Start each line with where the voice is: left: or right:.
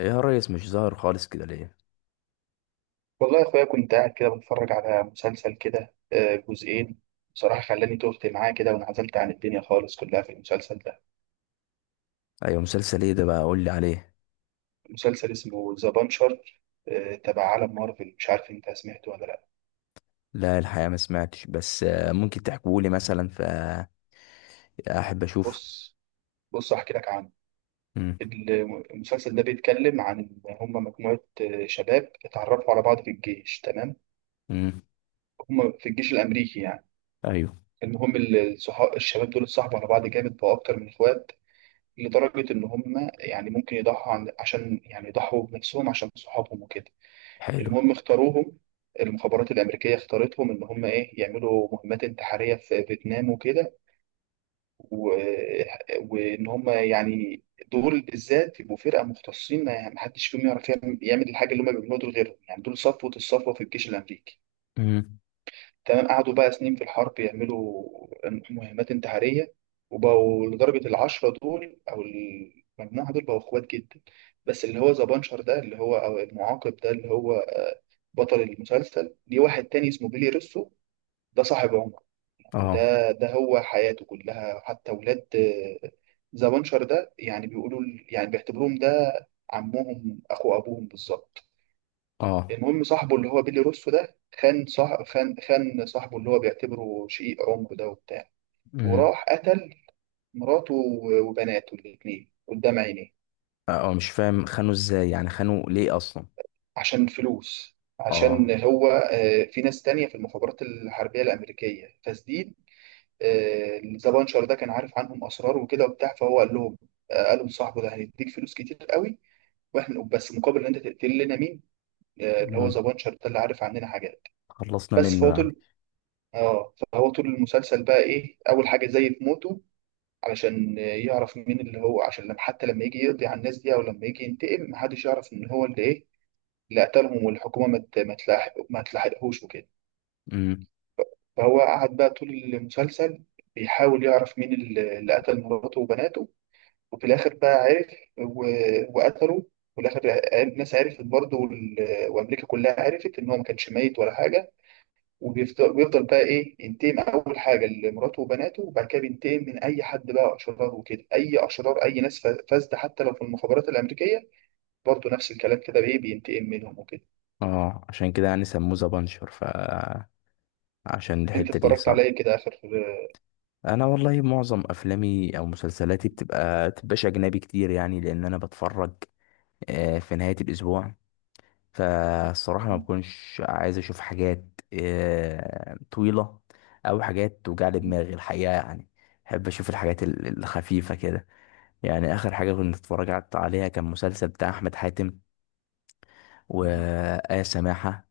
left: إيه يا ريس، مش ظاهر خالص كده ليه؟
right: والله يا اخويا كنت قاعد كده بتفرج على مسلسل كده جزئين. بصراحة خلاني تهت معاه كده وانعزلت عن الدنيا خالص كلها في المسلسل ده.
left: ايوه، مسلسل ايه ده بقى؟ قول لي عليه.
right: مسلسل اسمه ذا بانشر، تبع عالم مارفل. مش عارف انت سمعته ولا لا.
left: لا، الحقيقه ما سمعتش، بس ممكن تحكوا لي مثلا فاحب اشوف.
right: بص، احكي لك عنه.
left: امم
right: المسلسل ده بيتكلم عن إن هم مجموعة شباب اتعرفوا على بعض في الجيش، تمام؟
left: امم
right: هم في الجيش الأمريكي يعني.
left: ايوه.
right: المهم الصحاب الشباب دول اتصاحبوا على بعض جامد، بقوا أكتر من إخوات، لدرجة إن هم يعني ممكن يضحوا عن عشان يعني يضحوا بنفسهم عشان صحابهم وكده.
left: حلو.
right: المهم اختاروهم، المخابرات الأمريكية اختارتهم إن هم إيه، يعملوا مهمات انتحارية في فيتنام وكده. و... وإن هم يعني دول بالذات يبقوا فرقة مختصين، ما حدش فيهم يعرف يعمل الحاجة اللي هم بيعملوها دول غيرهم، يعني دول صفوة الصفوة في الجيش الأمريكي.
left: امم
right: تمام. قعدوا بقى سنين في الحرب يعملوا مهمات انتحارية، وبقوا لدرجة العشرة دول أو المجموعة دول بقوا إخوات جدا. بس اللي هو ذا بانشر ده، اللي هو أو المعاقب ده، اللي هو بطل المسلسل، ليه واحد تاني اسمه بيلي روسو. ده صاحب عمر، يعني
left: اه.
right: ده هو حياته كلها. حتى ولاد ذا بانشر ده يعني بيقولوا، يعني بيعتبروهم ده عمهم، أخو أبوهم بالظبط.
left: اه.
right: المهم صاحبه اللي هو بيلي روسو ده خان، صاح خان خان صاحبه اللي هو بيعتبره شقيق عمره ده وبتاع،
left: امم
right: وراح قتل مراته وبناته الاتنين قدام عينيه.
left: اه. مش فاهم، خانوا ازاي يعني؟ خانوا ليه اصلا؟
right: عشان فلوس، عشان
left: اه.
right: هو في ناس تانية في المخابرات الحربية الأمريكية فسديد. ذا بانشر ده كان عارف عنهم أسرار وكده وبتاع، فهو قال لهم، قالوا لصاحبه ده هنديك فلوس كتير قوي، واحنا بس مقابل ان انت تقتل لنا مين؟ اللي هو ذا
left: امم
right: بانشر ده اللي عارف عننا حاجات.
left: خلصنا
right: بس
left: منه
right: فهو
left: يعني.
right: طول، اه فهو طول المسلسل بقى ايه، اول حاجه زي في موته، علشان يعرف مين اللي هو، عشان لما حتى لما يجي يقضي على الناس دي او لما يجي ينتقم محدش يعرف ان هو اللي ايه، اللي قتلهم، والحكومه ما تلاحقهوش وكده.
left: امم
right: فهو قعد بقى طول المسلسل بيحاول يعرف مين اللي قتل مراته وبناته، وفي الاخر بقى عرف و... وقتله. وفي الاخر الناس عرفت برضه، وامريكا كلها عرفت ان هو ما كانش ميت ولا حاجه. بيفضل بقى ايه ينتقم، اول حاجه لمراته وبناته، وبعد كده بينتقم من اي حد بقى اشرار وكده، اي اشرار، اي ناس فاسده، حتى لو في المخابرات الامريكيه برضه، نفس الكلام كده بايه بينتقم منهم وكده.
left: اه، عشان كده يعني سموه ذا بانشر، عشان
right: انت
left: الحته دي،
right: اتفرجت على
left: صح؟
right: ايه كده اخر؟
left: انا والله معظم افلامي او مسلسلاتي تبقاش اجنبي كتير يعني، لان انا بتفرج في نهاية الأسبوع. فالصراحة ما بكونش عايز أشوف حاجات طويلة، أو حاجات توجع لي دماغي الحقيقة يعني. بحب أشوف الحاجات الخفيفة كده. يعني آخر حاجة كنت اتفرجت عليها كان مسلسل بتاع أحمد حاتم وآية سماحة،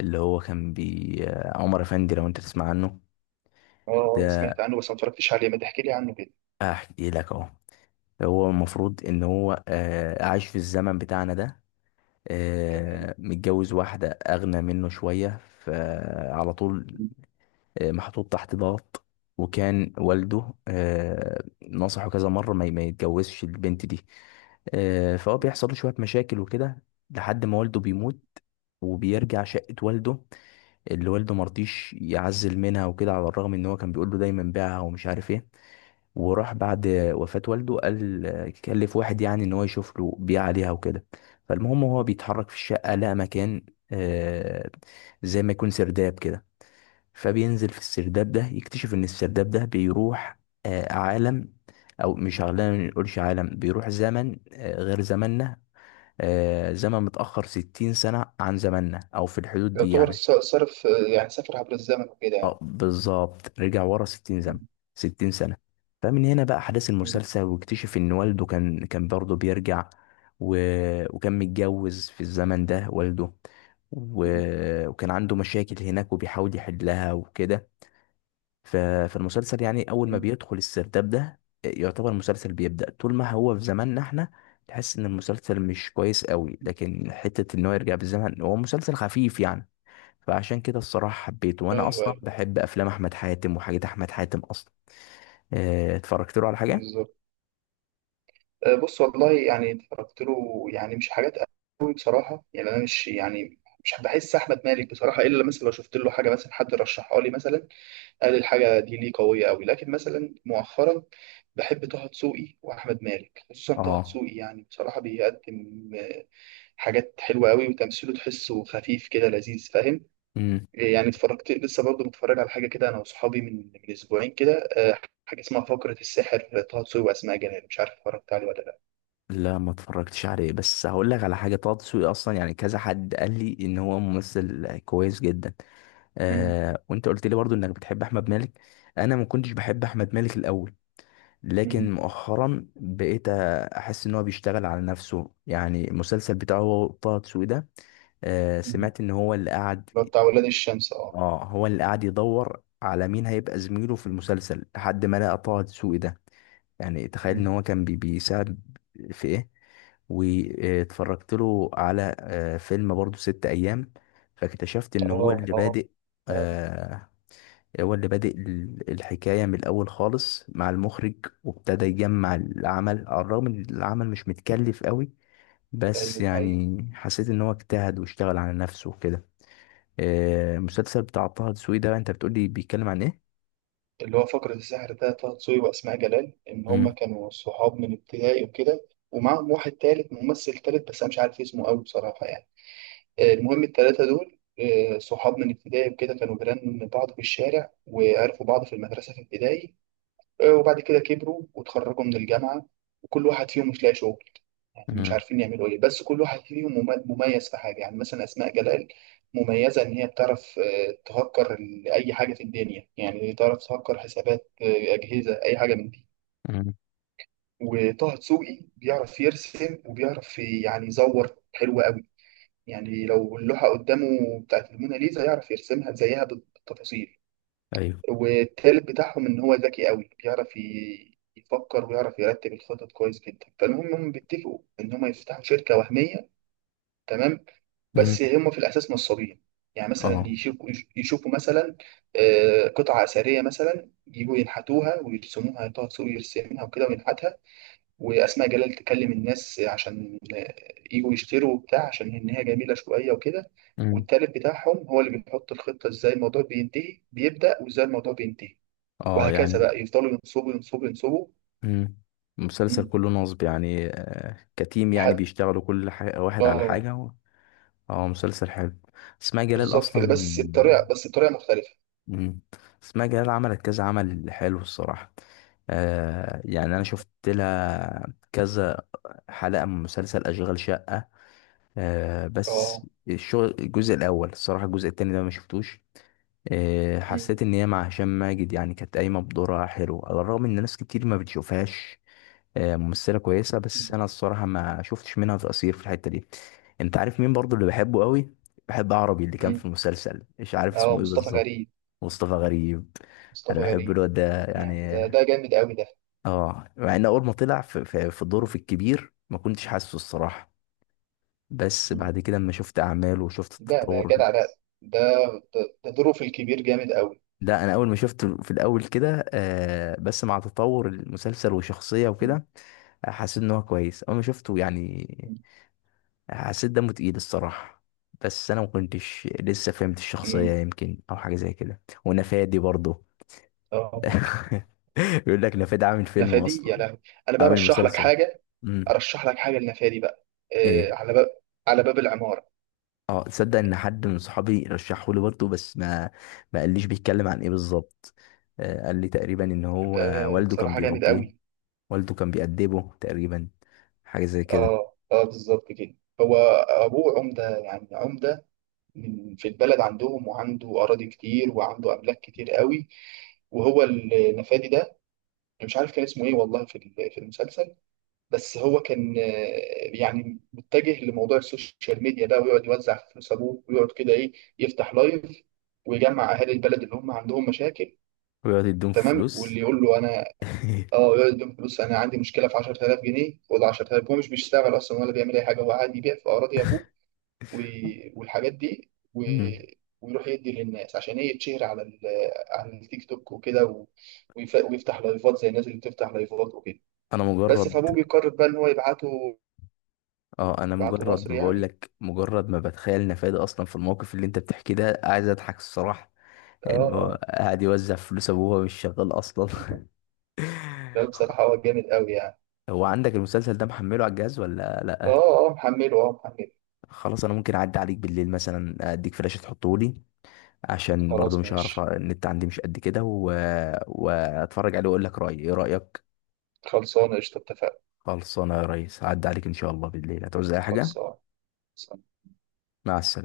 left: اللي هو كان بي آه، عمر أفندي، لو أنت تسمع عنه.
right: اه،
left: ده
right: سمعت عنه بس ما اتفرجتش عليه، ما تحكي لي عنه كده.
left: أحكي لك أهو. هو المفروض إن هو عايش في الزمن بتاعنا ده،
right: تمام.
left: متجوز واحدة أغنى منه شوية، فعلى طول
right: مم.
left: محطوط تحت ضغط. وكان والده نصحه كذا مرة ما يتجوزش البنت دي. فهو بيحصل له شوية مشاكل وكده لحد ما والده بيموت، وبيرجع شقة والده اللي والده مرضيش يعزل منها وكده، على الرغم ان هو كان بيقول له دايما بيعها ومش عارف ايه. وراح بعد وفاة والده، قال كلف واحد يعني ان هو يشوف له بيع عليها وكده. فالمهم هو
right: مم.
left: بيتحرك في الشقة، لقى مكان آه، زي ما يكون سرداب كده، فبينزل في السرداب ده يكتشف ان السرداب ده بيروح عالم، او مش عالم نقولش، عالم بيروح زمن غير زماننا، زمن متأخر 60 سنة عن زماننا او في الحدود دي
right: يعتبر
left: يعني.
right: صرف، يعني سافر عبر الزمن وكده
left: اه،
right: يعني.
left: بالظبط، رجع ورا 60 زمن،
right: مم.
left: 60 سنة. فمن هنا بقى أحداث المسلسل، واكتشف إن والده كان برضه بيرجع، و... وكان متجوز في الزمن ده والده، و...
right: مم.
left: وكان عنده مشاكل هناك وبيحاول يحلها وكده. ف... فالمسلسل يعني أول ما
right: مم.
left: بيدخل السرداب ده يعتبر المسلسل بيبدأ. طول ما هو في زماننا احنا تحس إن المسلسل مش كويس قوي، لكن حتة إن هو يرجع بالزمن هو مسلسل خفيف يعني. فعشان كده الصراحة حبيته، وأنا
right: ايوه،
left: أصلا
right: ايوه،
left: بحب أفلام أحمد حاتم وحاجات أحمد حاتم أصلا. اتفرجت له على حاجة؟
right: بالظبط. بص والله، يعني اتفرجت له يعني مش حاجات قوي بصراحه، يعني انا مش يعني مش بحس احمد مالك بصراحه، الا مثلا لو شفت له حاجه، مثلا حد رشحها لي، مثلا قال الحاجه دي ليه قويه قوي. لكن مثلا مؤخرا بحب طه دسوقي واحمد مالك، خصوصا طه
left: اه.
right: دسوقي. يعني بصراحه بيقدم حاجات حلوه قوي، وتمثيله تحسه خفيف كده لذيذ، فاهم؟
left: امم
right: يعني اتفرجت لسه برضه، متفرج على حاجه كده انا واصحابي من اسبوعين كده، حاجه اسمها فقره السحر، طه دسوقي واسماء جلال، مش عارف اتفرجت عليه ولا
left: لا، ما اتفرجتش عليه، بس هقول لك على حاجة. طه دسوقي أصلا يعني كذا حد قال لي إن هو ممثل كويس جدا.
right: لا.
left: آه وأنت قلت لي برضو إنك بتحب أحمد مالك. أنا ما كنتش بحب أحمد مالك الأول،
right: مم.
left: لكن مؤخرا بقيت أحس إن هو بيشتغل على نفسه. يعني المسلسل بتاعه هو طه دسوقي ده، آه،
right: مم. اللي
left: سمعت إن هو اللي قعد.
right: هو بتاع ولاد الشمس، اه.
left: اه، هو اللي قاعد يدور على مين هيبقى زميله في المسلسل لحد ما لقى طه دسوقي ده. يعني تخيل ان
right: مم.
left: هو كان بيساعد في ايه. واتفرجت له على فيلم برضو، ست ايام. فاكتشفت ان هو
right: اه
left: اللي
right: اه،
left: بادئ آه، الحكاية من الاول خالص مع المخرج، وابتدى يجمع العمل، على الرغم ان العمل مش متكلف قوي. بس
right: ايوه، ده حقيقي.
left: يعني حسيت ان هو اجتهد واشتغل على نفسه وكده. المسلسل بتاع طه دسوقي ده، انت بتقول لي بيتكلم عن ايه؟
right: اللي هو فقرة السحر ده، طه دسوقي واسماء جلال، ان هما
left: مم.
right: كانوا صحاب من ابتدائي وكده، ومعاهم واحد تالت ممثل تالت بس انا مش عارف اسمه قوي بصراحة يعني. المهم التلاتة دول، صحاب من ابتدائي وكده، كانوا جيران بعض في الشارع وعرفوا بعض في المدرسة في ابتدائي. وبعد كده كبروا وتخرجوا من الجامعة، وكل واحد فيهم مش لاقي شغل، يعني مش
left: مم.
right: عارفين يعملوا ايه، بس كل واحد فيهم مميز في حاجة. يعني مثلا أسماء جلال مميزة إن هي بتعرف تهكر أي حاجة في الدنيا، يعني تعرف تهكر حسابات أجهزة، أي حاجة من دي.
left: مم.
right: وطه دسوقي بيعرف يرسم وبيعرف يعني يزور حلو قوي، يعني لو اللوحة قدامه بتاعت الموناليزا يعرف يرسمها زيها بالتفاصيل.
left: ايوه.
right: والتالت بتاعهم ان هو ذكي قوي، بيعرف يفكر ويعرف يرتب الخطط كويس جدا. فالمهم هم بيتفقوا ان هم يفتحوا شركه وهميه، تمام،
left: مم.
right: بس هم في الاساس نصابين. يعني مثلا
left: اه.
right: يشوفوا مثلا قطعه اثريه مثلا، يجوا ينحتوها ويرسموها، طه دسوقي يرسمها وكده وينحتها، واسماء جلال تكلم الناس عشان يجوا يشتروا وبتاع عشان ان هي جميله شويه وكده.
left: مم.
right: والتالت بتاعهم هو اللي بيحط الخطه، ازاي الموضوع بينتهي، بيبدا وازاي الموضوع بينتهي،
left: اه
right: وهكذا
left: يعني.
right: بقى. يفضلوا ينصبوا ينصبوا.
left: مم. المسلسل
right: مم.
left: كله نصب يعني كتيم، يعني
right: لحد،
left: بيشتغلوا كل حاجة واحد على
right: اه.
left: حاجة اه، مسلسل حلو. اسماء جلال
right: بالظبط كده،
left: اصلا.
right: بس بطريقه مختلفه.
left: مم. اسماء جلال عملت كذا عمل حلو الصراحة. آه يعني انا شفت لها كذا حلقة من مسلسل اشغال شقة. آه
right: اه.
left: بس الشغل الجزء الاول الصراحه، الجزء التاني ده ما شفتوش. آه
right: مم.
left: حسيت ان هي مع هشام ماجد يعني كانت قايمه بدورها حلو، على الرغم ان ناس كتير ما بتشوفهاش. آه ممثله كويسه، بس
right: مم.
left: انا الصراحه ما شفتش منها تقصير في الحته دي. انت عارف مين برضو اللي بحبه قوي؟ بحب عربي اللي كان في
right: مم.
left: المسلسل، مش عارف
right: اه،
left: اسمه ايه
right: مصطفى
left: بالظبط.
right: غريب.
left: مصطفى غريب. انا
right: مصطفى
left: بحب
right: غريب.
left: الواد ده
right: يعني ده
left: يعني.
right: ده جامد قوي ده.
left: اه، مع ان اول ما طلع في دوره في الكبير ما كنتش حاسه الصراحه، بس
right: مم.
left: بعد كده اما شفت اعماله وشفت
right: ده
left: التطور.
right: جدع ده. ده، ده دوره في الكبير جامد قوي.
left: ده انا اول ما شفته في الاول كده آه، بس مع تطور المسلسل وشخصية
right: مم.
left: وكده حسيت ان هو كويس. اول ما شفته يعني حسيت دمه تقيل الصراحة، بس انا ما كنتش لسه فهمت الشخصية
right: مم.
left: يمكن، او حاجة زي كده. ونفادي برضه.
right: اه ممكن.
left: بيقول لك نفادي عامل فيلم
right: نفادي يا
left: اصلا.
right: لهوي. انا بقى
left: عامل
right: ارشح لك
left: مسلسل.
right: حاجه،
left: امم
right: ارشح لك حاجه لنفادي بقى،
left: ايه.
right: على باب، على باب العماره.
left: اه، تصدق ان حد من صحابي رشحه لي برضه، بس ما قاليش بيتكلم عن ايه بالظبط. قال لي تقريبا ان هو
right: ده
left: والده كان
right: بصراحه جامد
left: بيربيه،
right: قوي.
left: والده كان بيأدبه تقريبا، حاجة زي كده.
right: اه اه، بالظبط كده. هو ابوه عمده، يعني من في البلد عندهم، وعنده اراضي كتير وعنده املاك كتير قوي. وهو النفادي ده أنا مش عارف كان اسمه ايه والله في في المسلسل، بس هو كان يعني متجه لموضوع السوشيال ميديا ده، ويقعد يوزع فلوس ابوه، ويقعد كده ايه يفتح لايف ويجمع اهالي البلد اللي هم عندهم مشاكل،
left: ويقعد يديهم في
right: تمام.
left: فلوس.
right: واللي يقول له انا، اه، يقعد يديهم فلوس، انا عندي مشكله في 10000 جنيه، خد 10000. هو مش بيشتغل اصلا ولا بيعمل اي حاجه، هو قاعد يبيع في اراضي ابوه و- والحاجات دي
left: مم.
right: ويروح يدي للناس عشان ايه، يتشهر على على التيك توك وكده ويفتح لايفات زي الناس اللي بتفتح لايفات وكده.
left: انا
right: بس
left: مجرد.
right: فابوه بيقرر بقى ان هو يبعته،
left: اه، انا
right: يبعته
left: مجرد
right: مصر
left: بقول
right: يعني.
left: لك، مجرد ما بتخيل نفادي اصلا في الموقف اللي انت بتحكيه ده، عايز اضحك الصراحة.
right: اه
left: انه
right: آه.
left: قاعد يوزع فلوس ابوه وهو مش شغال اصلا.
right: لا بصراحة هو جامد قوي يعني.
left: هو عندك المسلسل ده محمله على الجهاز ولا لا؟
right: اه اه محمله، اه محمله.
left: خلاص، انا ممكن اعدي عليك بالليل مثلا، اديك فلاش تحطه لي عشان برضو
right: خلاص
left: مش هعرف،
right: ماشي.
left: النت عندي مش قد كده، واتفرج عليه واقول لك رايي. ايه رايك؟
right: خلصانة قشطة، اتفقنا.
left: خلصانه يا ريس، هعدي عليك ان شاء الله بالليل. هتعوز اي حاجه؟
right: خلصانة
left: مع السلامه.